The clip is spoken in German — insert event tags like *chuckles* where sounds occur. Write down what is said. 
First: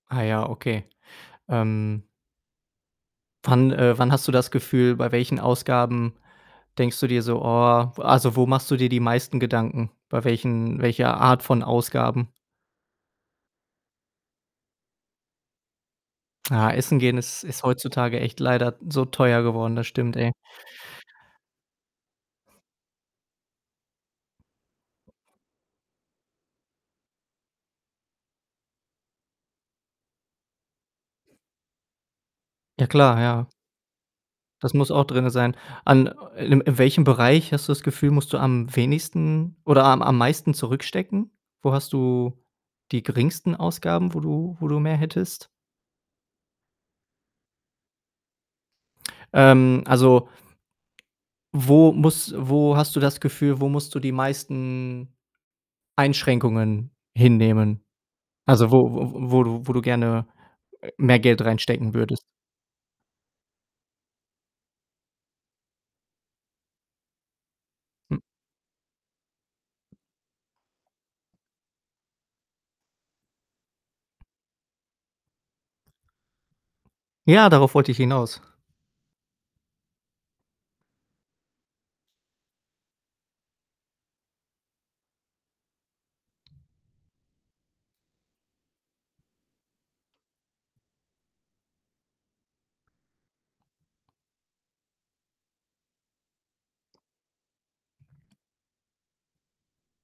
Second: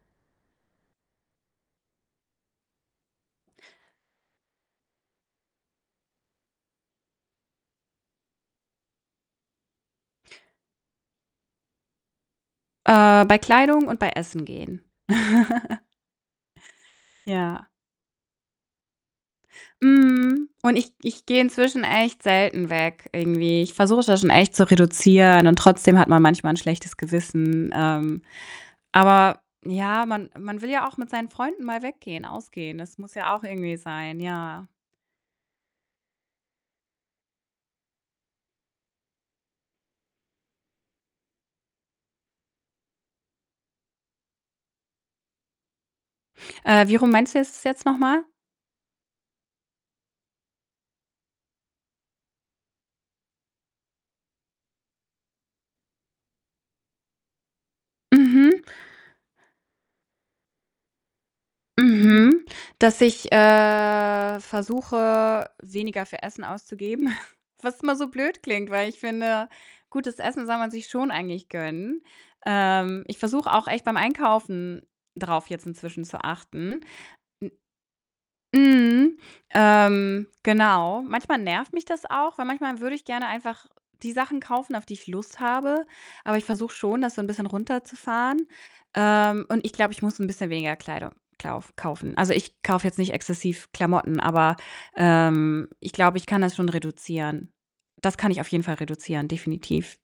Ah ja, okay. Ähm wann äh, wann hast du das Gefühl, bei welchen Ausgaben denkst du dir so: „Oh“, w also wo machst du dir die meisten Gedanken? Bei welchen welcher Art von Ausgaben? Äh, bei Kleidung und bei Essen gehen. *laughs* Ah, Essen gehen ist ist Ja. heutzutage echt leider so teuer geworden. Das stimmt, ey. Mhm, und ich ich gehe inzwischen echt selten weg irgendwie. Ich versuche das schon echt zu reduzieren, und trotzdem hat man manchmal 'n schlechtes Gewissen. Ähm, aber ja, man man will ja auch mit seinen Freunden mal weggehen, ausgehen. Ja Das muss klar, ja auch ja. irgendwie sein, ja. Das muss auch drinne sein. An äh, in in welchem Bereich hast du das Gefühl, musst du am wenigsten oder am am meisten zurückstecken? Wo hast du die geringsten Ausgaben, wo du wo du mehr hättest? Äh, wie rum meinst du jetzt es jetzt noch mal? Ähm, also wo muss wo hast du das Gefühl, wo musst du die meisten Einschränkungen hinnehmen? Mhm. Also wo wo wo du wo du gerne, äh, mehr Geld reinstecken würdest? Mhm. Dass ich, äh, versuche, weniger für Essen auszugeben, *chuckles* was immer so *unintelligible* blöd klingt, weil ich finde, gutes Essen soll man sich schon eigentlich gönnen. Ähm, ich versuche auch echt beim Einkaufen drauf jetzt inzwischen zu achten. Ja, darauf wollte ich hinaus. M mhm, ähm, genau. Manchmal nervt mich das auch, weil manchmal würde ich gerne einfach die Sachen kaufen, auf die ich Lust habe, aber ich versuche schon, das so 'n bisschen runterzufahren. Ähm, und ich glaube, ich muss 'n bisschen weniger Kleidung klauf kaufen. Also, ich kaufe jetzt nicht exzessiv Klamotten, aber, ähm, ich glaube, ich kann das schon reduzieren. Das kann ich auf jeden Fall reduzieren, definitiv.